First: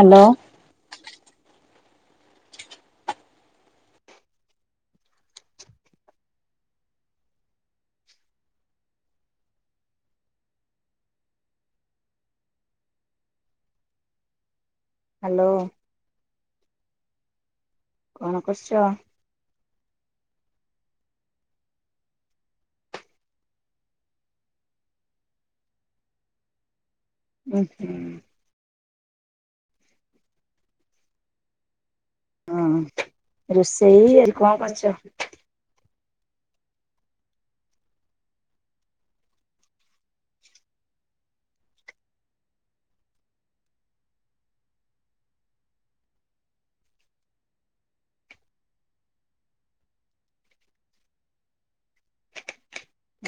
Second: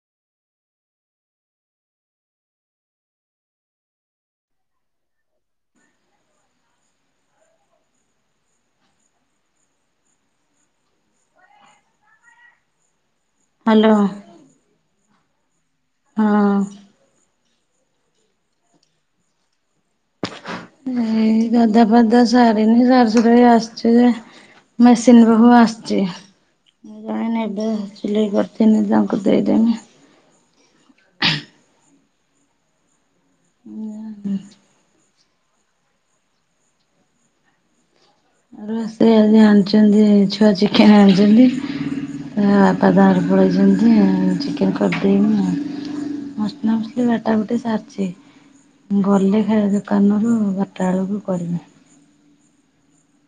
Hello. Hello. Hello. ହଁ। କଣ କରୁଚ। ଏଇ ଗାଧୁଆ ପାଧୁଆ ସାରିନି ସାରିସୁରାକି ଆସିଚି ଯେ ମେସିନ୍ ପାଖକୁ ଆସିଚି। ଜଣେ ଉଁ ନେବେ ହୁଁ ସିଲେଇ କରିିଥୀନି ତାଙ୍କୁ ଦେଇଦେମି। ହଁ ରୋଷେଇ ଆଜି କଣ କରିଚ? ରୋଷେଇ ଆଜି ଆଣିଚନ୍ତି ଛୁଆ ଚିକେନ ଆଣିଚନ୍ତି। ତା ବାପା ତାଙ୍କର ପଳେଇଚନ୍ତି ଆଉ ଚିକେନ କରିଦେମି ଆଉ। ମସଲା ମସଲି ବାଟା ବାଟି ସାରିଚି। ଗଲେ ଖାଇବା ଦୋକାନରୁ ବାରଟା ବେଳକୁ କରିବି।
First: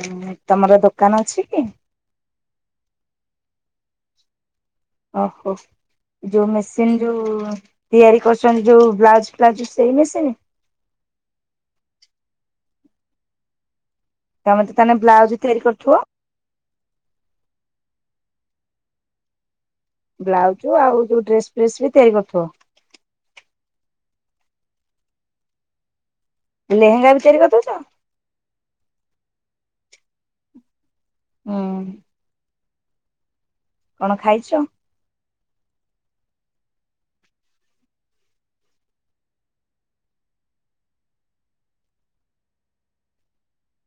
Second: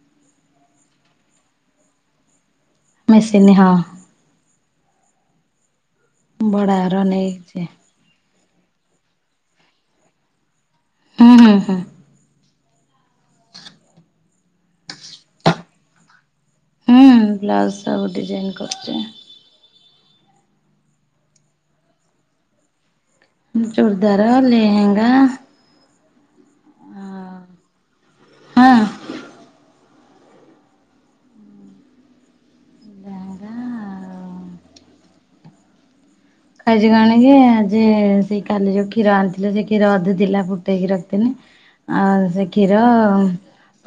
ଆଉ ତମର ଦୋକାନ ଅଛି କି? ମେସିିନି ହଁ। ଓହୋ ଯୋଉ ମେସିନ୍ ବଡ଼ଘର ଯୋଉ ନେଇଛି ତିଆରି କରୁଚନ୍ତି ଯୋଉ ବ୍ଲାଉଜ ଫ୍ଲାଉଜ ସେଇ ମେଶିନି। ହୁଁ ହୁଁ ହୁଁ। ତମେ ତ ତାହେନେ ବ୍ଲାଉଜ ତିଆରି କରୁଥିବ? ହୁଁ ବ୍ଲାଉଜ ସବୁ ଡିଜାଇନ କରୁଚି। ବ୍ଲାଉଜ୍ ଆଉ ଯୋଉ ଡ୍ରେସ୍ ଫେସ୍ ବି ତିଆରି କରିୁଥିବ? ହୁଁ ଚୁରଦାର, ଲେହେଙ୍ଗା ଲେହେଙ୍ଗା ବି ତିଆରି କରିଦୋଉଚ? ହଁ। ହୁଁ। କଣ ଖାଇଚ? ଖାଇଚି କଣକି ଆଜି ସେଇ କାଲି ଯୋଉ କ୍ଷୀର ଆଣିଥିଲେ ସେ କ୍ଷୀର ଅଧେ ଥିଲା ଫୁଟେଇକି ରଖିଥିନୀ। ଆଁ ସେ କ୍ଷୀର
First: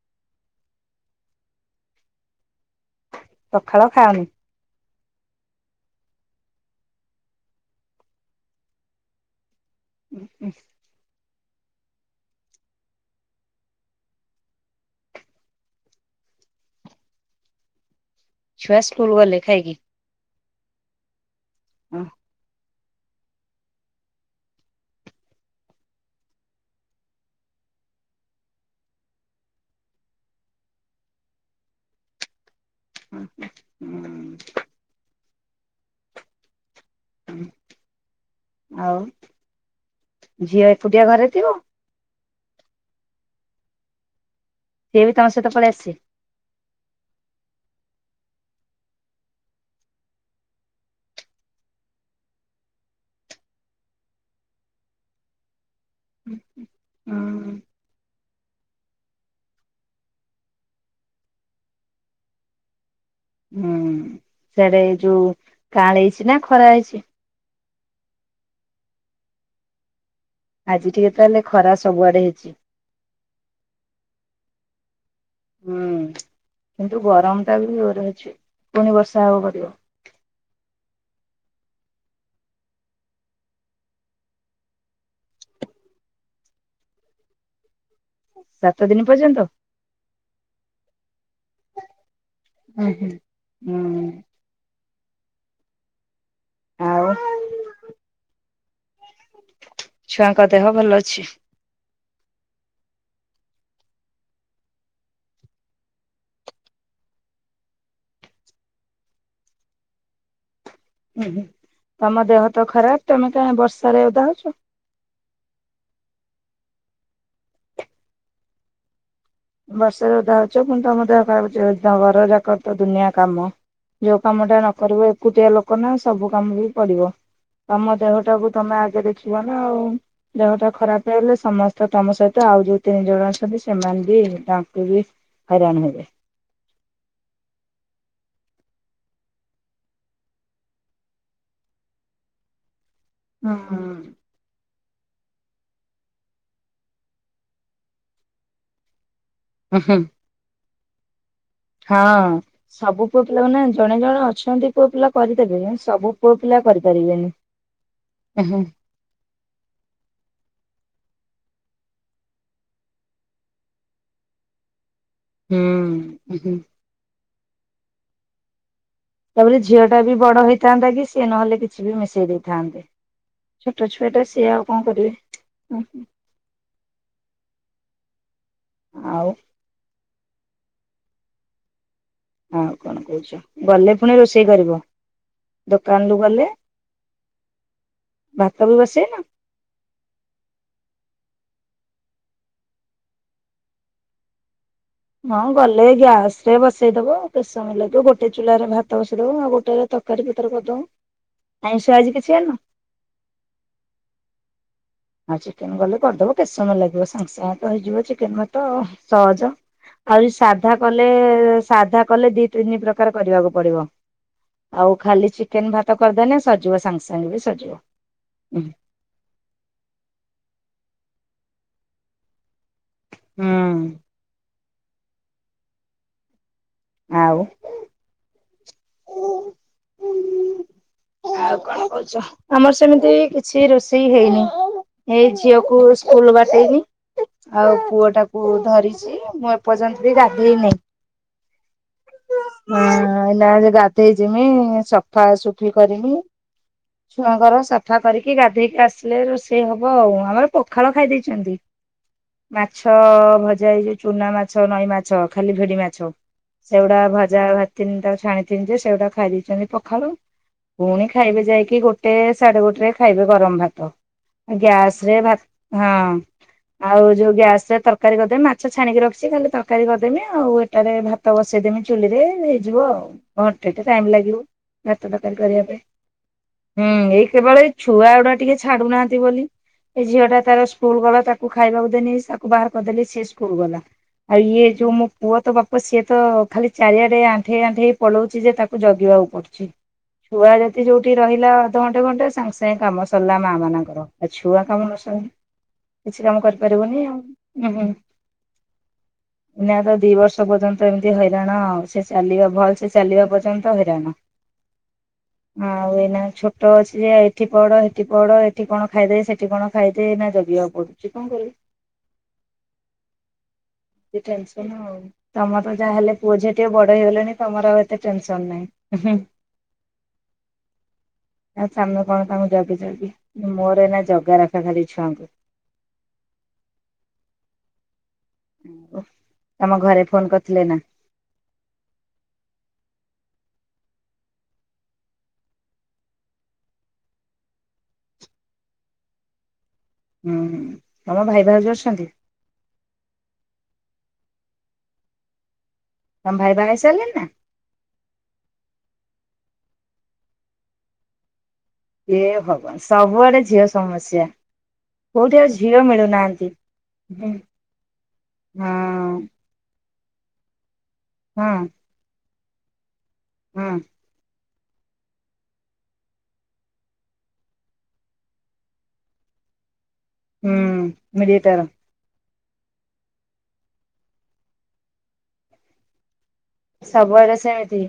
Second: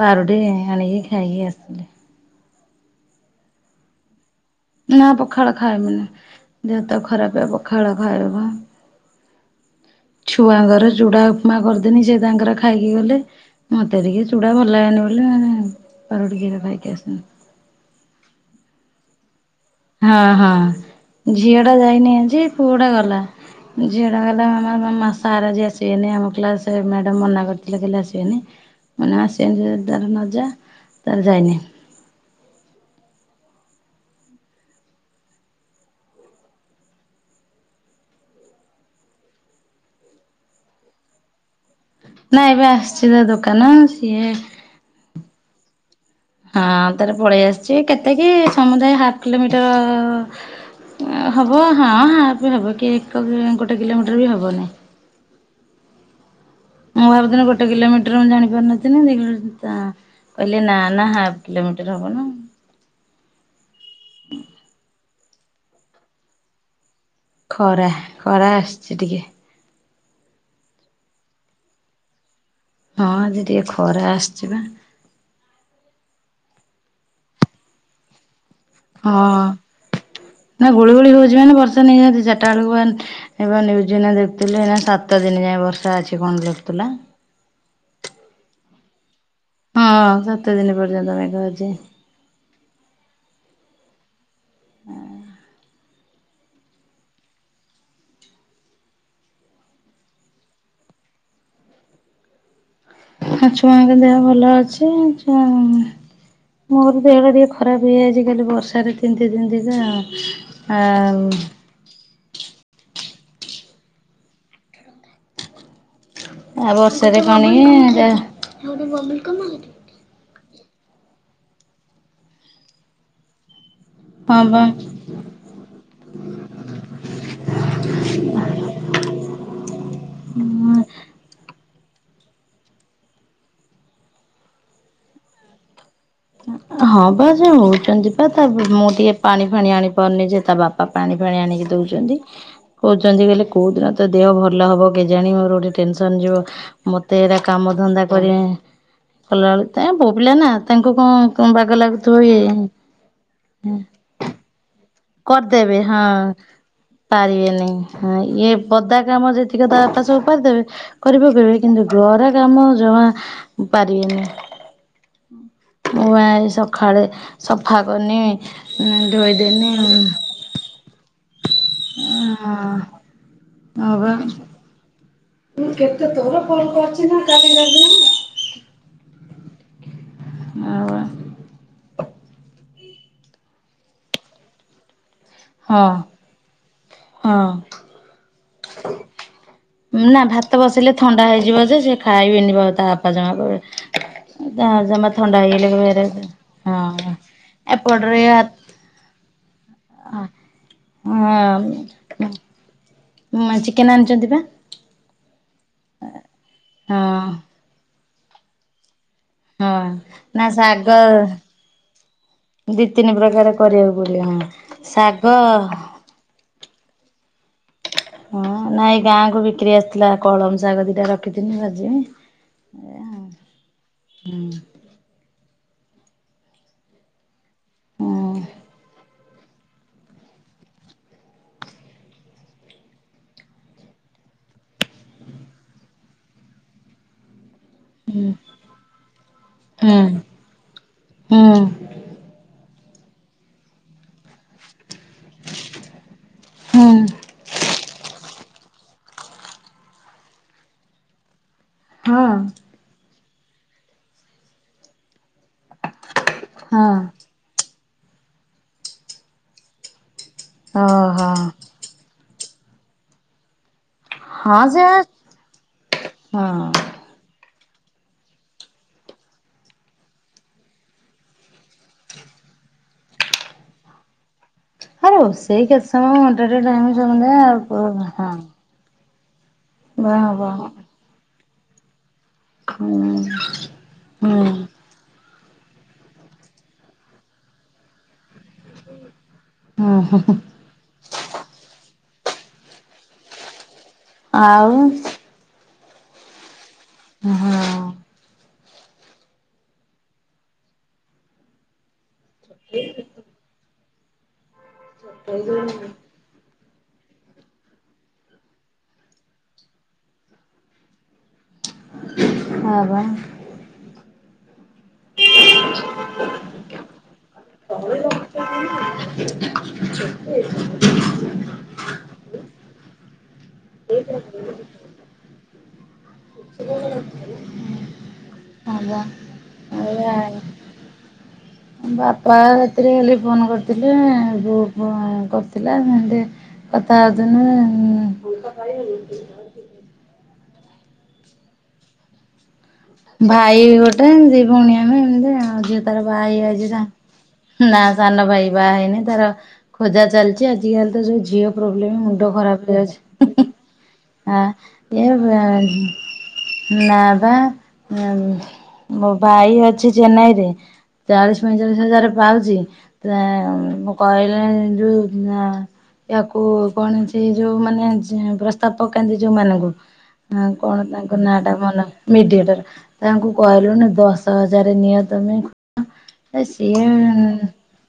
ପାରୁଟି ଆଣିକି ଖାଇକି ଆସିଲି। ସକାଳ ଖାଅନି? ନାଁ ପଖାଳ ଖାଏନି ଦେହତ ଖରାପେ ପଖାଳ ଖାଇବ ଛୁଆଙ୍କର ଚୁଡା ଉପମା କରିଦେନି ସେ ତାଙ୍କର ଖାଇକି ଗଲେ। ମତେ ଟିକେ ଚୁଡା ଭଲ ଲାଗେନି ବୋଲି ମୁଁ ପାରୁଟି କ୍ଷୀର ଖାଇକି ଆସିନି। ଛୁଆ ସ୍କୁଲ ଗଲେ ଖାଇକି? ହଁ ହଁ ଝିଅଟା ଯାଇନି ଆଜି ପୁଅଟା ଗଲା। ଝିଅଟା କଇଲା ମାମା ମାମା ସାର୍ ଆଜି ଆସିବେନି। ଆମ କ୍ଲାସ ମ୍ୟାଡ଼ମ୍ ମନା କରିଥିଲେ କହିଲେ ଆସିବେନି। ମୁଁ [unintelligible] ନା ସେମିତି ଯଦି ତାହେଲେ ନ ଯା ତାର ଯାଇନି। [inaudible] [inaudible] ଆଉ ଝିଅ ଏକୁଟିଆ ଘରେ ଥିବ? ନାଁଇ ଏବେ ଆସଚି ପା ଦୋକାନ। ସିଏ ସିଏ ବି ତମ ସହିତ ପଳେଇ ଆସଚି? ହଁ ତାର ପଳେଇ ଆସଚି କେତେକି ସମୁଦାୟ ହାପ୍ କିଲୋମିଟର ହବ ହଁ ହାପେ ହବ କି ଏକ କି ଗୋଟେ କିଲୋମିଟର ବି ହବନେଇଁ। ଉଁ ହୁଁ ମୁଁ ଭାବିଥିନି ଗୋଟେ କିଲୋମିଟର ମୁଁ ଜାଣି ପାରୁନଥିନି ଦେଖିଲା ବେଳକୁ ତା କହିଲେ ନା ନା ହାପ୍ କିଲୋମିଟର ହବ ନା। ହୁଁ ସିଆଡେ ଏ ଯୋଉ କାଁଳେଇଚି ନା ଖରା ହେଇଚି। ଖରା ଖରା ଆସଚି ଟିକେ। ଆଜି ଟିକେ ତାହାଲେ ଖରା ସବୁଆଡେ ହେଇଚି। ହଁ ଆଜି ଟିକେ ଖରା ଆସଚି ପା। ହୁଁ କିନ୍ତୁ ଗରମଟା ବି ଯୋର ଅଛି। ପୁଣି ବର୍ଷା ହବ ହଁ କରିବ ନା ଗୁଳୁ ଗୁଳି ହୋଉଚି ମାନେ ବର୍ଷା ନିହାତି ଚାରିଟା ବେଳକୁ [unintelligible] ଏଇପା ନିଉଜ ଏଇନା ଦେଖୁଥିଲି ଏଇନା ସାତ ଦିନ ଯାଏଁ ବର୍ଷା ଅଛି କଣ ଲେଖୁଥିଲା। ସାତ ଦିନ ପର୍ଯ୍ୟନ୍ତ। ହଁ ସାତ ଦିନ ପର୍ଯ୍ୟନ୍ତ ମେଘ ଅଛି। ଉଁ ହୁଁ ହୁଁ। ଆଉ ଛୁଆଙ୍କ ଦେହ ଭଲ ଅଛି? ହଁ ଛୁଆଙ୍କ ଦେହ ଭଲ ଅଛି ଛୁଆ ମୋର ଦେହ ଟା ଟିକେ ଖରାପ ହେଇଯାଇଚି କାଲି ବର୍ଷାରେ ତିନ୍ତି ତିନ୍ତି କା ହୁଁ ଆଉ। ହୁଁ। ତମ ଦେହ ତ ଖରାପ ତମେ କାହିଁ ବର୍ଷା ରେଓଦା ହୋଉଚ। ଆ ବର୍ଷରେ କଣ କି ଏଟା ବର୍ଷରେ ଓଦା ହଉଚ ପୁଣି ତମ ଦେହ କରାପ [unintelligible] ଘର ଯାକ ତ ଦୁନିଆ କାମ। ଯୋଉ ହଁ କାମ ଟା ନକରିବ ଏକୁଟିଆ ଲୋକ ନା ସବୁ କାମ ବି ପଡିବ। ତମ ଦେହ ଟାକୁ ତମେ ଆଗେ ଦେଖିବ ନା ଆଉ। ଦେହଟା ବା ଖରାପ ହେଇଗଲେ ସମସ୍ତେ ତମ ସହିତ ଆଉ ଯୋଉ ତିନି ଜଣ ଅଛନ୍ତି ସେମାନେ ବି ତାଙ୍କୁ ବି ହଇରାଣ ହେବେ। ହଁ ପା ସେ ହେଉଚନ୍ତି ପା ତା ମୁଁ ଟିକେ ପାଣି ଫାଣି ଆଣିପାରୁନି ଯେ ତା ବାପା ପାଣି ଫାଣି ଆଣିକି ଦେଉଚନ୍ତି। କହୁଚନ୍ତି କହିଲେ ହୁଁ। କୋଉଦିନ ତୋ ଦେହ ଭଲ ହବ। କେଜାଣି ମୋର ଗୋଟେ ଟେନସନ୍ ଯିବ ମତେ ହେରା କାମ ଧନ୍ଦା କରି କଲାବେଳୁ ଉଁ ତାଙ୍କେ ହୁଁ ପୁଅ ପିଲା ନା ତାଙ୍କୁ କଣ କଣ ବାଗ ହଁ ଲାଗୁଥିବ ଇଏ ସବୁ ପୁଅ ପିଲା ମାନେ ଜଣେ ଜଣେ ଅଛନ୍ତି ପୁଅ ପିଲା କରିଦେବେ ହଁ ସବୁ ପୁଅ ପିଲା କରିପାରିବେନି। ପାରିବେନି ହଁ ହୁଁ ଇଏ ବଦା କାମ ଯେତି ଯେତିକ ତା ବାପା ସବୁ କରିଦେବେ କରି ପକେଇବେ କିନ୍ତୁ ଘରେ କାମ ଯମା ପରାରିବେନି। ମୁଁ ପା ଆଜି ହୁଁ। ସକାଳେ ସଫା କନି ଧୋଇଦେନି। ଟ ବି ବଡ ହେଇଥାନ୍ତା କି ସିଏ ନହେଲେ କିଛି ବି ମିଶେଇ ହଁ ଦେଇଥାନ୍ତେ ଛୋଟ ଛୁଆ ଟା ସେ ସେ ଆଉ କଣ କରିବେ। ମୁଁ କେତେ ତୋର ଫୋନ କରଚି ନା [unintelligible] ଆଉ ଆଉ ବା ଆଉ କଣ କହଚୁ ଗଲେ ପୁଣି ରୋଷେଇ କରିବ? ହଁ ଦୋକାନରୁୁ ଗଲେ ହଁ ଭାତ ବି ବସେଇନ? ନା ଭାତ ବସେଇଲେ ଥଣ୍ଡା ହେଇଯିବ ଯେ ସେ ଖାଇବିନି ବ ତା ବାପା ଜମା ବି ଯାହା ଜମା ଥଣ୍ଡା ହଁ ହେଇଗଲେ ଗଲେ କହିବେ ଗ୍ୟାସ ରେ ହଁ ବସେଇଦବ କେତେ ସମୟ ଲାଗବ ଏପଟରେ ଗୋଟେ ହଁ ଚୁଲାରେ ଭାତ ଭାତ ବସେଇଦବ ଆଉ ଗୋଟେରେ ତରକାରୀ ପତର କରିଦବ ଆଇଁଷ ଆଜି କିଛି ଆଣିନ? ଉମ ଚିକେନ୍ ଆଣିଚନ୍ତି ପା। ଆଉ ଚିକେନ ଗଲେ କରିଦବ କେତେ ସମୟ ଲାଗିବ ସାଙ୍ଗେ ହଁ ସାଙ୍ଗେ ତ ହେଇଯିବ ଚିକେନ ଭାତ ଆଉ। ସହଜ ହଁ ଆହୁରି ନା ସାଧା ଶାଗ କଲେ ସାଧା କଲେ ଦି ତିନି ପ୍ରକାର କରିବାକୁ ପଡିବ। ଆଉ ଶାଗ ଖାଲି ଚିକେନ ଭାତ କରିଦେଲେ ସରଜିବ ସାଙ୍ଗେ ସାଙ୍ଗେ ବି ସରଜିବ। ହଁ ନାଇଁ ଗାଁ କୁ ବିକ୍ରି ଆସିଥିଲା କଳମ ଶାଗ ଦିଟା ରଖିଥିନି ଭଜିିବି। ହୁଁ। ଆଉ ଆମର ସେମିତି କିଛି ରୋଷେଇ ହେଇନି। ଏଇ ଝିଅକୁ ସ୍କୁଲ ବାଟେଇଲି। ଆଉ ପୁଅ ଟାକୁ ଧରିଚି ମୁଁ ହୁଁ ହୁଁ ଏପର୍ଯ୍ୟନ୍ତ ବି ଗା ଗାଧେଇନି ହୁଁ ଅଁ ଅଇଲେ ଆଗେ ଗାଧେଇ ଜିମି ସ ସଫାସୁଫି କରିନି ହୁଁ। ଛୁଆଙ୍କର ସାଫ ଠା ପାରିକି ଗାଧେଇକି ଆସିଲେ ରୋଷେଇ ହବ ଆଉ ଆମର ପଖାଳ ଖାଇ ଦେଇଛନ୍ତି। ହଁ। ମାଛ ଭଜା ହେଇ ଯୋଉ ଚୁନା ମାଛ ନଈ ମାଛ ଖାଲି ଭିଡି ମାଛ ହଁ ସେଗୁଡା ଭ ଯାହା ଭା ତିନଟା ଛାଣିଥିନି ଯେ ସେଗଟା ଖାଇ ଦେଇଛନ୍ତି ପଖାଳ ପୁଣି ଓହୋ ଖାଇବେ ଯାଇକି ଗୋ ଗୋଟେ ସାଢେ ଗୋଟେ ରେ ଖାଇବେ ଗରମ ଭାତ ହଁ ସେ ଗ୍ୟାସ ରେ ଭାତ ହଁ। ଆଉ ଯୋଉ ଗ୍ୟାସ ରେ ତରକାରୀ କରିଦେବି ମାଛ ଛାଣିକି ରଖିଛି ଖାଲି ତରକାରୀ କରିଦେମି ଆଉ ଏଟାରେ ଭା ତ ବସେଇଦେମି ଚୁଲିରେ ହେଇଯିବ ଆଉ ଘଣ୍ଟେ ଟେ ଟାଇମ ଲାଗିବ ଭାତ ହଁ ତରକାରୀ କରିବା ରୋଷେଇ ପାଇଁ କେତେ ସମୟ ଘଣ୍ଟାଟେ ଟାଇମ ହୁଁ ଏଇ ସମୁଦାୟ ଆଉ କେବଳ ଏଇ ହଁ। ଛୁଆ ଗୁଡା ଟିକେ ଛାଡୁନାହାନ୍ତି ବୋଲି ଏ ବା ଝିଅଟା ବା ତାର ସ୍କୁଲ ଗଲା ତାକୁ ଖାଇବାକୁ ଦେନି ସା ବାହାର ହୁଁ କରିଦେଲି ସିଏ ସ୍କୁଲ ଗଲା। ହୁଁ। ହୁଁ ଆଉ ଇଏ ଯୋଉ ମୋ ପୁଅ ତ ବାପ ସିଏ ତ ଖାଲି ଚାରିଆଡେ ଆଣ୍ଠେଇ ଆଣ୍ଠେଇ ପଳଉଛି ଯେ ତାକୁ ଜଗିବାକୁ ପଡୁଛି ହୁଁ ହୁଁ ଛୁଆ ଡେ ସେ ଯୋଉଠି ରହିଲା ଅଧଘଣ୍ଟେ ଘଣ୍ଟେ ସାଙ୍ଗେସାଙ୍ଗେ କାମ ସଲା ମା ମାନ ଆଉ ଛୁଆ ଆଉ କାମ ନ ସଲେ କିଛି କାମ କରିପାରିବନି ଆଉ ହଁ ଉଁ ହୁଁ। ଏଇନା ତ ଦି ବର୍ଷ ପର୍ଯ୍ୟନ୍ତ ଏମିତି ହଇରାଣ ଆଉ ସେ ଚାଲିବ ଭଲ ସେ ଚାଲିବା ପର୍ଯ୍ୟନ୍ତ ହଇରାଣ ଆଉ ଏଇନା ଛୋ ଟ ଅଛି ଯେ ଏଠି ପଢ ହେଠି ପଢ ଏଠି କଣ ଖାଇଦେ ସେଠି କଣ ଖାଇଦେ ଏଇନା ଜଗିବାକୁ ପଡୁଛି କଣ କରିବି। ହଁ ବା। ଟେନସନ୍ ଆଉ ତମର ତ ଯାହାହେଲେ ପୁଅ ଝିଅ ଟିକେ ବଡ ହେଇଗଲେଣି ତମର ଆଉ ଏତେ ଟେନସନ ନାହିଁ ଉଁହୁଁ ଆଉ ସାମେ କଣ ତାଙ୍କୁ ଜଗିଚକି ମୋର ଏଇନା ଜଗା ରଖା ଖାଲି ଛୁଆଙ୍କୁ। ହଁ ବା ଓଃ ତମ ଘରେ ଏଇଆ ଫୋନ କରିଥିଲେ ନା? ବାପା ରାତିରେ ଖାଲି ଫୋନ କରିଥିଲେ ବୋଉ ଫୋନ୍ କରିଥିଲା ସେମତି କଥା ହଉଥିନେ [unintelligible] ହୁଁ ହୁଁ ତମ ଭାଇ ଭାଉଜ ଅସନ୍ତି? ଭାଇ ଗୋଟେ ଦି ଭଉଣୀ ଆମେ ଏମତି ଆଉ ଝିଅ ତାର ବାହା ତମ ଭାଇ ହେଇଯାଇଛି ତା। ହେଇ ସାରିଲେଣି ନା? ନା ସାନ ଭାଇ ବା ହେଇନି ତାର ଖୋଜା ଚାଲିଛି ଆଜିକାଲି ତ ଯୋଉ ଝିଅ ପ୍ରୋବ୍ଲେମ ଏ ମୁଣ୍ଡ ଖରାପ ଭଗବାନ ହେଇଯାଉଛି ହୁଁ ସବୁଆଡେ ଝିଅ ସମସ୍ୟା ହୁଁ ଆ ଏ କୋଉଠି ବା ଆଉ ଝିଅ ମିଳୁନାହାନ୍ତି। ନାଁ ହଁ ବା ଉଁ ମୋ ଭାଇ ଅଛି ଚେନ୍ନାଇରେ। ଚାଳିଶ ହଁ ପଇଁଚାଳିଶି ହଜାର ପାଉଚି ତା ହଁ। କହିଲେଣି ଯୋଉ ନା ୟାକୁ କଣ ସେଇ ଯୋଉ ମାନେ ଯେ ପ୍ରସ୍ତାବ ପକାନ୍ତି ଯୋଉମାନଙ୍କୁ ଆଉ ହୁଁ କଣ ତାଙ୍କ ନାଁଟା ମିଡିଏଟର ମନ ମିଡିଏଟର ତାଙ୍କୁ କହିଲୁନି ଦଶ ହଜାର ନିଅ ତମେ ଏ ସିଏ ଉଁ ସବୁଆଡେ ଉଁ। ସେମିତି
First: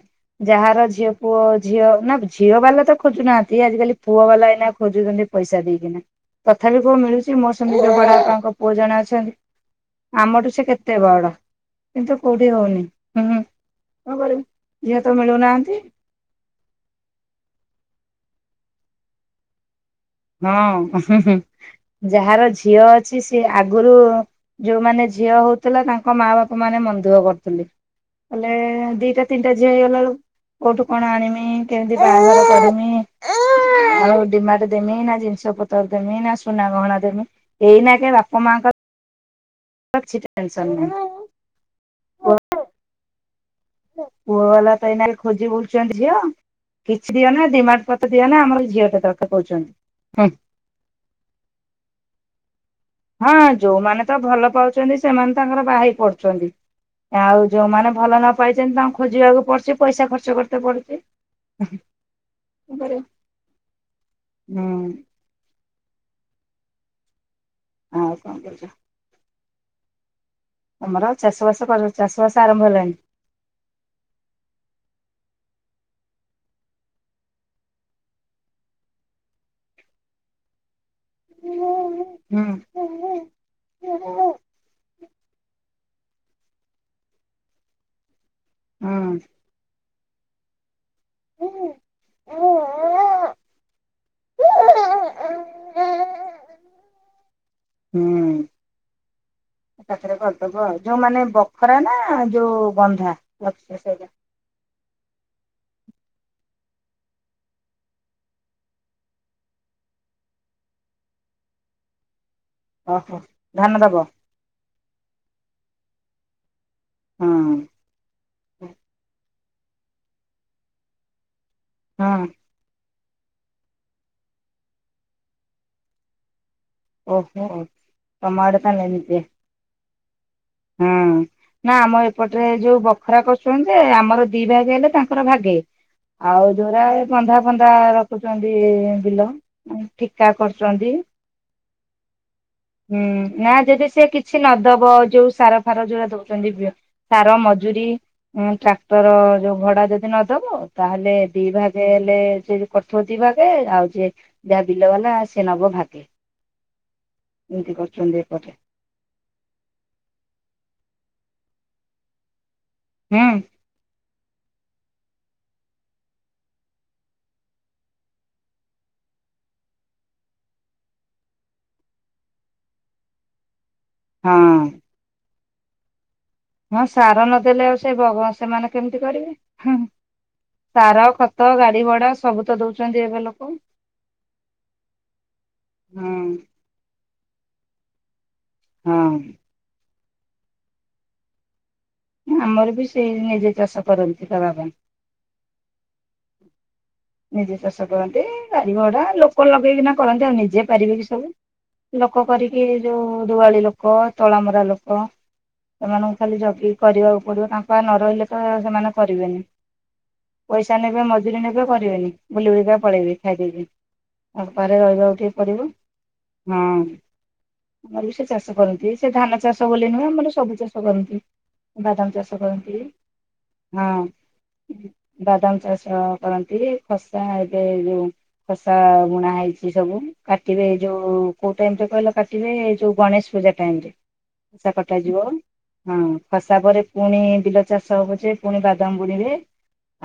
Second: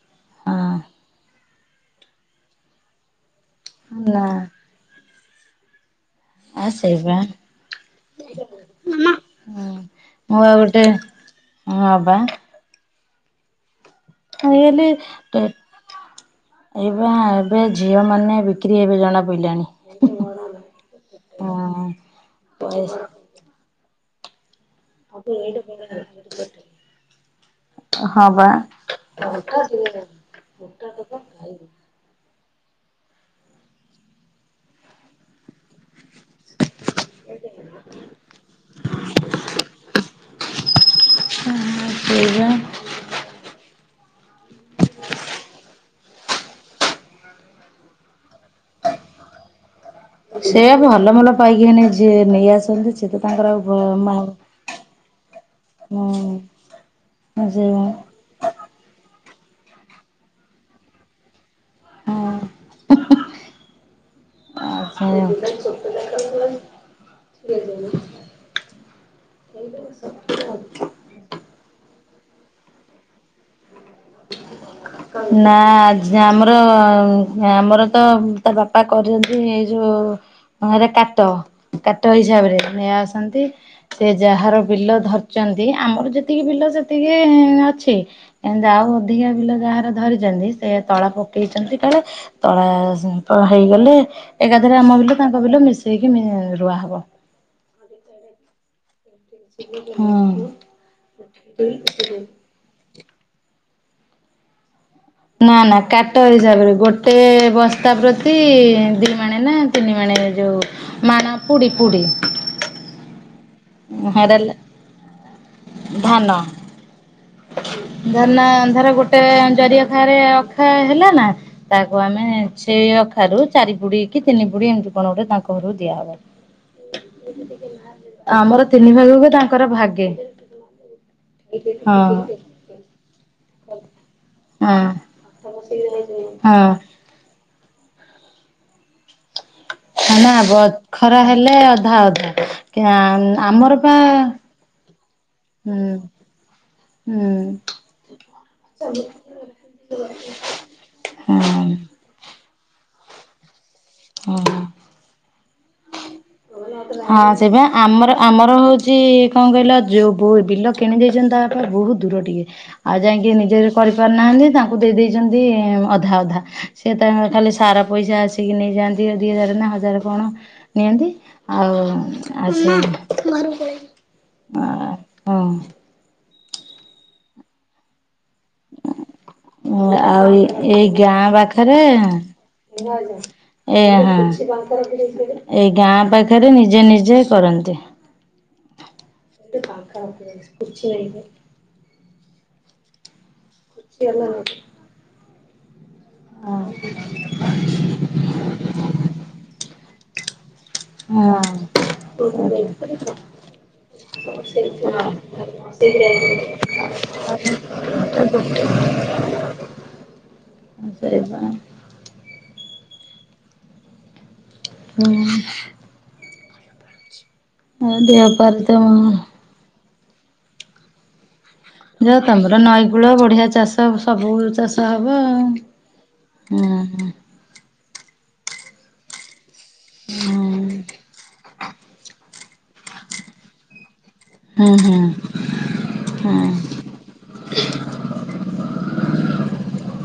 ଯାହାର ଝିଅପୁଅ ଝିଅ ନା ଝିଅ ବାଲା ତ ଖୋଜୁନାହାନ୍ତି ଆଜିକାଲି ନା ପୁଅ ବାଲା ଏଇନା ଖୋଜୁଛନ୍ତି। ପଇସା ଦେଇକିନା ଆ ତଥାପି କୋଉ ସେଇବା ମିଳୁଚି ମୋର ସେମତି ଜଣେ ବଡାପାଙ୍କ ପୁଅ ଜଣେ ଅଛନ୍ତି ମୁଁ ଆମଠୁ ଆଉ ସେ ଗୋଟେ କେତେ ବଡ ହଁ ବା କିନ୍ତୁ କୋଉଠି ହଉନି ହୁଁ ହୁଁ। କଣ କରିବୁ ଏହିଲି ଝିଅ ତ ଟେ ମିଳୁନାହାନ୍ତି ଏଇବା ଏବେ ଝିଅମାନେ ବିକ୍ରି ହେବେ ଜଣାପଇଲାଣି। ହଁ ଉଁ ହୁଁ ହୁଁ ଯାହାର ଝିଅ ପଇସା ଅଛି ସିଏ ଆଗୁରୁ ଯୋଉମାନେ ଝିଅ ହଉଥୁଲା ତାଙ୍କ ମା ବାପ ମାନେ ମନଦୁଃଖ କରୁଥିଲେ। ହଁ ହେଲେ ବା ଦିଟା ତିନିଟା ଝିଅ ହେଇଗଲା ଅଳୁ କୋଉଠୁ କଣ ଆଣିମି କେମିତି ବାହାଘର କରମି ଆଉ ଡିମାଟେ ଦେମି ନା ଜିନିଷ ପତର ଦେମି ନା ସୁନା ଗହଣା ଦେମି ଏଇନାକେ ବାପ ମାଙ୍କ ର କିଛି ଟେନସନ୍ ନାହିଁ ସେଇବା ପୁଅ ପୁଅ ବାଲା ତ ଏଇନା ଖୋଜି ବୁଲୁଚନ୍ତି ଝିଅ। କିଛି ଦିଅନା ଡିମାଟ ପତ୍ର ଦିଅନା ଆମର ଝିଅଟେ ଦରକାର କହୁଛନ୍ତି ହୁଁ। ସେଇଆ ଭଲ ଭଲ ପାଇକି ହେନେ ଯିଏ ନେଇ ଆସନ୍ତି। ସେ ତ ହଁ ତାଙ୍କର ଆଉ ଯୋଉମାନେ ମା ତ ଭଲ ପାଉଛନ୍ତି ସେମାନେ ତାଙ୍କର ବାହେଇ ପଡୁ଼ଚନ୍ତି। ହଁ ଆଉ ସେ ଯୋଉମାନେ ଭଲ ନ ପାଇଚନ୍ତି ତାଙ୍କୁ ଖୋଜିବାକୁ ପଡ଼ୁଚି ପଇସା ଖର୍ଚ୍ଚ କରିତେ ପଡ଼ୁଚି। କଁ କରିବ? ହୁଁ। ଏ ଉଁ [inaudible] ଆଉ କଣ କରୁଚ? ସେଇଟା ସତ। ଆମର ଚାଷବାସ କର ଚାଷବାସ ଆରମ୍ଭ ହେଲାଣି। ନାଁ ଯେ ଆମର ଆଉ ଆମର ତ ତା ବାପା କରିଛନ୍ତି ହେଇ ଯୋଉ ଅଁ ଏରା କାଟ ହୁଁ କାଟ ହିସାବରେ ହୁଁ। ନେଇ ଆସନ୍ତି‌। ସେ ଯାହାର ବିଲ ଧରଚନ୍ତି ଆମର ଯେତିକି ବିଲ ସେତିକି ଅଛି। ଯାଉ ଅଧିକା ବିଲ ଯାହାର ଧରିଚନ୍ତି ସେ ତଳା ପକେଇଚନ୍ତି କାଳେ ହୁଁ ତଳା ହେଇଗଲେ ଏକାଥରେ ଆମ ବିଲ ତାଙ୍କ ବିଲ ମିଶେଇକି ମି ରୁଆହବ। ହୁଁ। ଏକା ଥରେ ହୁଁ କରିଦବ ଆଉ। ଯୋଉ ମାନେ ବଖରା ନାଁ ଯୋଉ ବନ୍ଧା? ଲକ୍ଷେ ସେଇଲା। ନାଁ ନାଁ କାଟ ହିସାବରେ ଗୋଟେ ବସ୍ତା ପ୍ରତି ଦମାଣେ ନାଁ ତିନି ମାଣେ ଯୋଉ ମାଣ ପୁଡି଼ ପୁଡ଼ି। ଅହ। ଉଁ ହେରେଲ ଧାନ। ହଁ। ଧରନା ଧର ଗୋଟେ ଜରିଆଖରେ ଅଖେ ହେଲା ନା ତାକୁ ଆମେ ହଁ ସେଇ ଅଖାରୁ ଚାରିପୁଡି଼ କି ତିନି ପୁଡି଼ ଏମିତି କଣ ଗୋଟେ ତାଙ୍କ ହରୁ ଦିଆ ହବ। ଓହୋ ତମ ଆଡେ ଆମର ତିନି ଭାଗକୁ ତାଙ୍କର ଭାଗେ। ହୁଁ ନାଁ ଆମ ହଁ ଏପଟରେ ଯୋଉ ବଖରା କରୁଛନ୍ତି ଯେ ଆମର ଦି ହଁ ଭାଗେ ହେଲେ ତାଙ୍କର ଭାଗେ। ଆଉ ହଁ। ଯୋଉରା ଏ ବନ୍ଧା ଫନ୍ଧା ରଖୁଚନ୍ତି ବିଲ ଏଁ ଠିକା ନା କରୁଚନ୍ତି। ବଖରା ହେଲେ ଅଧା ଅଧା ହୁଁ ନାଁ ଆମର ଯଦି ପା ସିଏ କିଛି ନଦବ ଯୋଉ ସାର ହୁଁ ଫାର ଯୋଉରା ଦୋଉଚନ୍ତି ବି ହୁଁ ସାର ମଜୁରୀ ଉଁ ଟ୍ରାକ୍ଟର ଯୋଉ ଭଡ଼ା ଯଦି ନଦବ ତାହେଲେ ଦି ହଁ। ଭାଗେ ଏଲେ ଯିଏ କରିଥିବ ଦି ଭାଗେ ଆଉ ଯିଏ ଓହୋ ଯାହା ବିଲ ବାଲା ସିଏ ନବ ଭାଗେ। ହଁ ସେପା ଏମିତି ଆମର କରୁଛନ୍ତି ଆମର ଏପଟେ ହଉ ଚି କଁ କହିଲା ଯୋଉ ବୋଉ ବିଲ କିଣି ଦେଇଚନ୍ତି ତା ବାପା ବହୁ ଦୂର ଟିକେ ଆଉ ହୁଁ ଯାଇଁକି ନିଜେ ରୋ କରିପାରୁନାହାନ୍ତି ତାଙ୍କୁ ଦେଇ ଦେଇଚନ୍ତି ଅଧା ଅଧା। ସିଏ ତା ଖାଲି ସାରା ପଇସା ଆସିକି ନେଇଯାଆନ୍ତି ଦି ହଜାରେ ନା ହଜାରେ କଣ ନିଅନ୍ତି। ହଉ ଆଚ୍ଛା ହଁ। ହଁ। ହଁ ସାର ନଦେଲେ ଆଉ ସେ ବବସ୍ ସେମାନେ କେମତି କରିବେ ହୁଁ ହଁ ଆଉ ଏଇ ସାର ଗାଁ ଖତ ପାଖରେ ଗାଡି ଭଡା ସବୁ ତ ଦଉଚନ୍ତି ଏବେ ଲୋକ। ଏଁ ଆଁ ହାଁ ଏଇ ଗାଁ ହଁ ପାଖେରେ ନି ଜେ ନିଜେ କରନ୍ତି। ହଁ। [unintelligible] ଉଁ ଆମର ବି ସେ ନିଜେ ଚାଷ ସେଇବା କରନ୍ତି ବାବା ପାଇଁ। ଆଉ ନିଜେ ଚାଷ କରନ୍ତି ଗାଡି ଭଡା ଲୋକ ଲଗେଇକିନା କରନ୍ତି ଆଉ ନିଜେ ପାରିବେ କି ସବୁ। ହଁ। ଲୋକ କରିକି ଯୋଉଁ ଦୁଆଳି ଲୋକ ତଳି ମରା ଲୋକ ଏମାନଙ୍କୁ ଖାଲି ଜଗ୍ କି କରିବାକୁ ପଡିବ ତାଙ୍କ ଆ ନ ରହିଲେ ତ ସେମାନେ କରିବେନି। ପଇସା ନେବେ ମଜୁରୀ ନେବେ କରିବେନି ବୁଲି ବୁଲିକ ପଳେଇବି ଖାଇ ପିଇକି ଆଉ ପାରେ ହୁଁ [unintelligible] କରିବ। ହଁ ଆମର ବି ଦେହ ସିଏ ଚାଷ ପାରେ ତ କରନ୍ତି ସେ ଧାନ ଚାଷ ତ ବୋଲି ନୁହଁ ଆମର ସବୁ ଚାଷ କରନ୍ତି। ଯ ବାଦାମ ଚାଷ ତମର କରନ୍ତି ନଈକୂଳ ବଢିଆ ଚାଷ ହଁ ସବୁ ଚାଷ ଉଁ ହବ ଆଉ। ବାଦାମ ଚାଷ କରନ୍ତ୍ ତି ଖସା ଏବେ ଯୋଉ ଖସା ବୁଣା ହେଇ ଚି ସବୁ ହୁଁ ହୁଁ କାଟିବେ ଏ ଯୋଉ କୋଉ ଟାଇମରେ କହିଲ କାଟିବେ ଏ ଯୋଉ ଗଣେଶ ପୂଜା ଟାଇମରେ। ହୁଁ ଖସା କଟା ହେଇଯିବ। ହଁ ହୁଁ ହୁଁ ଖସା ପରେ ପୁଣି ବିଲ ଚାଷ ହବ ଯେ ପୁଣି ବାଦାମ ବୁଣିବେ।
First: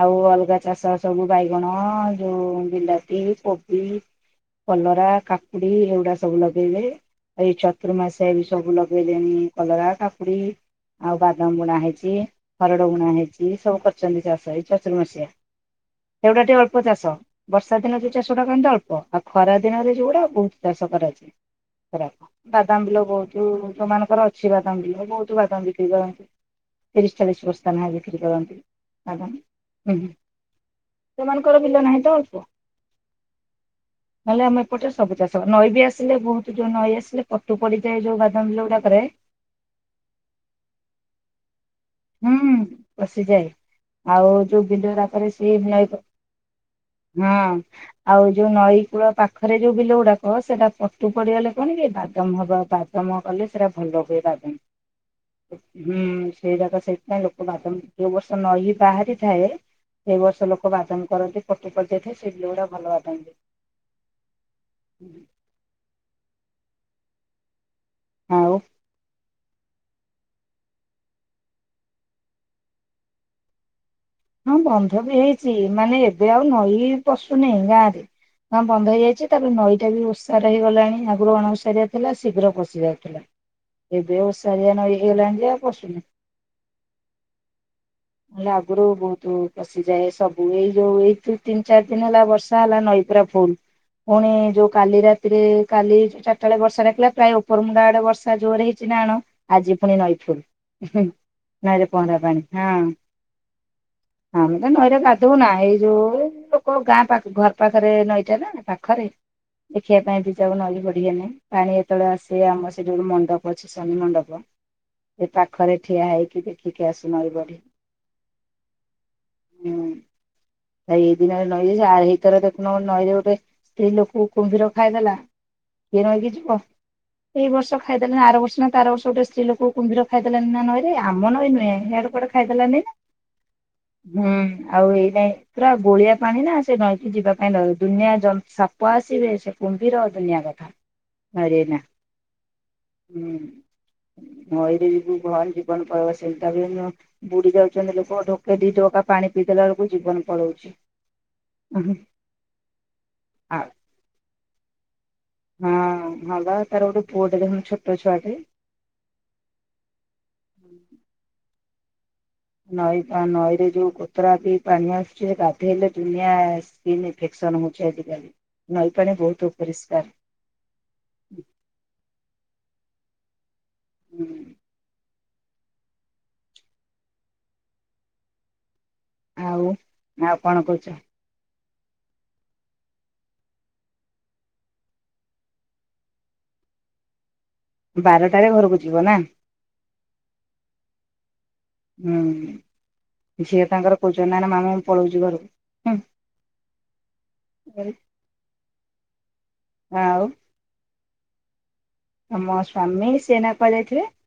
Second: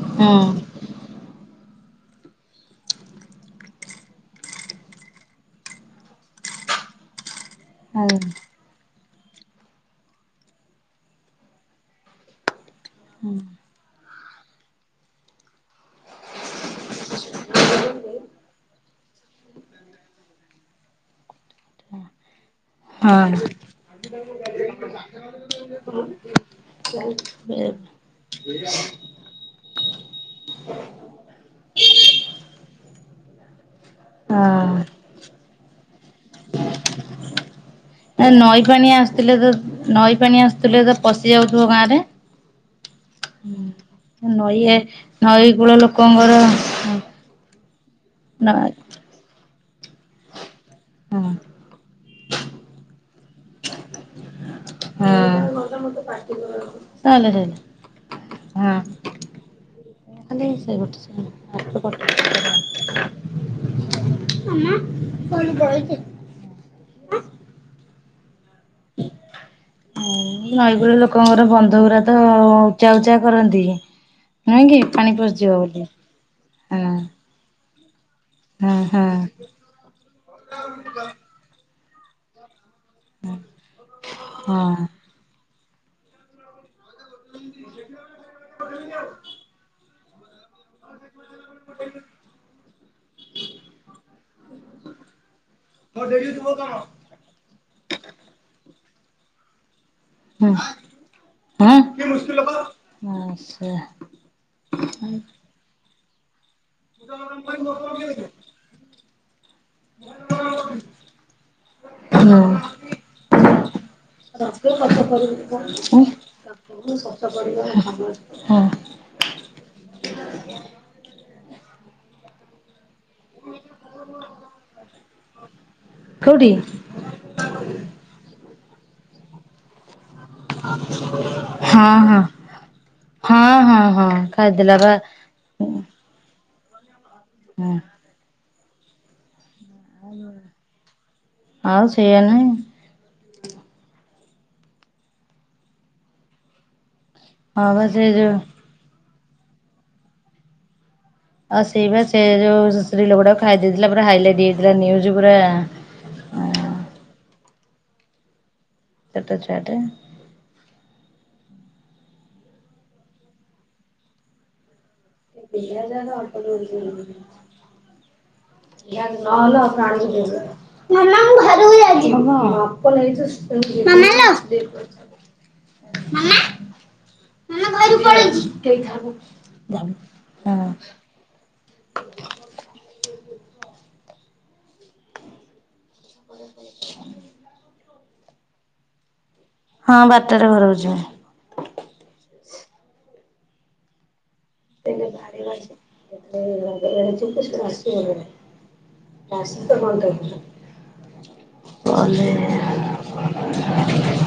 ଆଉ ହୁଁ ଅଲଗା ଚାଷ ସବୁ ବାଇଗଣ ଯୋଉ ବିଲାତି କୋବି କଲରା କାକୁଡି ଏଉଡା ସବୁ ଲଗେଇବେ ଏଇ ଚ ର୍ତୁ ଆଉ ମାସେରେ ବି ସବୁ ଲଗେଇଲେଣି କଲରା କାକୁଡି ଆଉ ବାଦାମ ବୁଣା ହେଇଚି। ହରଡ ବୁଣା ହେଇଚି ସବୁ କରିଚନ୍ତି ଚାଷ ଏଇ ଚର୍ତୁମାସିଆ ଏଉଡା ଟିକେ ଅଳ୍ପ ଚାଷ ବର୍ଷା ଦିନରେ ଯୋଉ ଚାଷଟା ହୁଅନ୍ତା ଅଳ୍ପ। ଖରା ଦିନରେ ଯୋଉଗୁଡା ବୋହୁତ ଚାଷ କରାଯାଏ। ଖରା ବାଦାମ ବିଲ ହଁ। ବୋହୁତୁ ଯୋଉମାନଙ୍କର ଅଛି ବାଦାମ ବିଲ ବୋହୁତୁ ବାଦାମ ବିକ୍ରି କରନ୍ତି। ତିରିଶ ଚାଳିଶ ବସ୍ତା [unintelligible] ବିକ୍ରି କରନ୍ତି [unintelligible] କଣ ଉଁ ହୁଁ। ହ ସେମାନଙ୍କର ବିଲ ନାହିଁ ତ ଅଳ୍ପ ହେଲେ ଆମ ହଁ। ଏପଟେ ସବୁ ଚାଷ ନଈ ବି ଆସ୍ ସିଲେ ବୋହୁତୁ ଯୋଉ ନଈ ଆସିଲେ ପଟୁ ପଡିଯାଏ ଯୋଉ ବାଦାମ ନଈ ବିଲଗୁଡାକରେ [unintelligible] ନଈ ପାଣି ଆସୁଥୁଲେ ତ ପଶିଯାଉଥୁବ ଗାଁରେ। ହୁଁ ପଶିଯାଏ ଆଉ ନଈ ଯୋଉ ବିଲଉଡାକରେ ସିଏ କୂଳ ନଈ ପ ଲୋକଙ୍କର [unintelligible] ଆଉ ଯୋଉ ନା ନଈ କୂଳ ପା ଖରେ ଯୋଉ ବିଲଗୁଡାକ ସେଇଟା ପଟୁ ହଁ ପଡିଗଲେ କଣ କି ବାଦାମ ଭଲ ହ [unintelligible] ତମ କଲେ ସେଇଟା ଭଲ ହୁଏ ବା ହୁଁ। କାଇଁ ଲୋକ ବାଦାମ ଯୋଉ ବର୍ଷ ନହି ବାହାରିଥାଏ ଏ ଖାଲି ବର୍ଷ ଲୋକ ସେ ଗୋଟେ ବାଦାମ କରନ୍ତି ପଟୁ ପଡିଯାଏ ଥାଏ ସେ ବିଲଗୁଡା ଭଲ ବାଦାମ ହୁଏ। [unintelligible] ଆଉ ନଇ କୂଳ ଲୋକଙ୍କର ବନ୍ଧ ଗୁରା ତ ଉଚା ଉଚ୍ଚା କରନ୍ତି। ହଁ ନୁହେଁ କି ବନ୍ଧ ପାଣି ବି ପଶିଯିବ ହେଇଛି ବୋଲି ମାନେ ଏବେ ଆଉ ନଈ ପସ ଶୁ ନେଇ ଗାଁ ରେ ହଁ ବନ୍ଦ ହେଇଯାଇଚି ତାପରେ ନଈଟା ବି ଓସ୍ ସାରିଆ ହେଇଗଲାଣି ଆଗରୁ ଅଣ ଓସାରିଆ ଥିଲା ଶୀଘ୍ର ପଶି ଯାଉଥିଲା ଏବେ ହଁ। ଓସାରିଆ ନଈ ହେଇଗଲାଣି ଯେ ଆଉ ପଶୁନି ହେଲେ ଆଗରୁ ବହୁତ ପଶିଯାଏ ସବୁ ଏଇ ଯୋଉ ଏଇ ଯୋଉ ତିନି ଚାରି ଦିନ ହେଲା ବର୍ଷା ବର୍ଷା ହେଲା ନଈପୁରା ଫୁଲ ପୁଣି ଯୋଉ କାଲି ରାତିରେ କାଲି ଚାରିଟା ବେଳେ ବର୍ଷା ଡାକିଲା ପ୍ରାୟ ଉପରମୁଣ୍ଡ ଆଡେ ବର୍ଷା ଜୋରେ ହେଇଛି ନା ଆଣ ଆଜି ପୁଣି ନଈ ଫୁଲ ନଈରେ ପହଁରା ପାଣି ହଁ [unintelligible] ଆମେ ତ ନଈରେ ଗାଧଉନା ଏଇ ଯୋଉ ଏ କୋ ଗାଁ ପାଖ ଘର ପାଖରେ ନଈଟା ନା ପାଖରେ। ଦେଖିବା ପାଇଁ ବି ଯାଉ ନଇ ବଢି ହେଲେ ପାଣି ଯେତେବେଳେ ଆସେ ଆମର ସେଇଠି ଗୋଟେ ମଣ୍ଡପ ଅଛି ଶନି ମଣ୍ଡପ ସେ ପାଖରେ ଠିଆ ହେଇକି ଦେଖିକି ଆସୁ ନଈ ବଢି [unintelligible] ହୁଁ ହେଇ ଦିଜନ ନଈରେ ଯା ଭିତର ଦେଖୁନୁ ନଈରେ ଗୋ ଟେ ସ୍ତ୍ରୀ ଲୋକକୁ କୁମ୍ଭୀର ଖାଇଦେଲା କିଏ ନଇକି କୋଉଠି ଯିବ। ଏଇ ବର୍ଷ ଖାଇଦେ ନା ଆର ବର୍ଷ ନା ତା ଆର ବର୍ଷ ଗୋଟେ ସ୍ତ୍ରୀ ଲୋକକୁ କୁମ୍ଭୀର ଖାଇଦେଲାନି ନା ନଈରେ ଆମ ନଈ ନୁହେଁ ହଁ ହିଆଡେ ହଁ କୁଆଡ଼େ ଖାଇଦେଲାନି ନା। ହଁ ହଁ। ହଁ ହୁଁ ଖାଇଥିଲା ଆଉ ବା ଏଇନେ ପୁରା ଗୋଳିଆ ପାଣି ନା ସେ ନଈକି ଯିବା ପାଇ ଡର ହଁ ଦୁନିଆ ଜନ ସାପ ଆସିବେ ସେ କୁମ୍ଭୀର ଦୁନିଆ କଥା ନଇରେ ଏନା। ଆଉ ସେଇଆ ନାହିଁ ହୁଁ ନଇରେ [unintelligible] ହ ବା ସେଇ ଯୋଉ ସେ ଦି ଢୋକା ପାଣି ପିଇ ଦେଲା ବେଳକୁ ଜୀବନ ପଳଉଛି। ଆଉ ସେଇ ବା ସେ ଯୋଉ ଶୁ ସ୍ତ୍ରୀ ଲୋକଟାକୁ ଖାଇ ଦେଇଥିଲା ପୁରା ହାଇଲାଇଟ ହେଇଥିଲା ନିଉଜ ପୁରା ହଁ ହଁ ବା ତାର ଗୋଟେ ପୁଅଟ ଦେଖୁନୁ ଛୋଟ ଛୁଆଟେ। ଛୋଟ ଛୁଆଟେ। ନଈ ତା ନଈରେ ଯୋଉ ଗୋତରା ବି ପାଣି ଆସ ସେ ଗାଧେଇଲେ ଦୁନିଆ ସ୍କିନ୍ ନହେଲେ ଇନଫେକ୍ସନ ହଉଛି ଆଜିକାଲି। ନଈ ପାଣି ବହୁତ ଅପରିଷ୍କାର [inaudible] ନହଲେ [unintelligible] ହୁଁ [unintelligible] [unintelligible] ଆଉ ଆଉ କଣ କହୁଛ ହଁ। [inaudible] ବାରଟାରେ ଘରକୁ ଯିବ ନା। ହଁ ବାରତାରେ ଘରକୁ ଯିମି। ହୁଁ ସିଏ ତାଙ୍କର କୋଉଚନ ନା କଣ [unintelligible] ହୁଁ [unintelligible] ଆଉ ତମ ସ୍ଵାମୀ ସିଏ ଏଇନା କୁଆଡେ ଯାଇଥିଲେ? [unintelligible]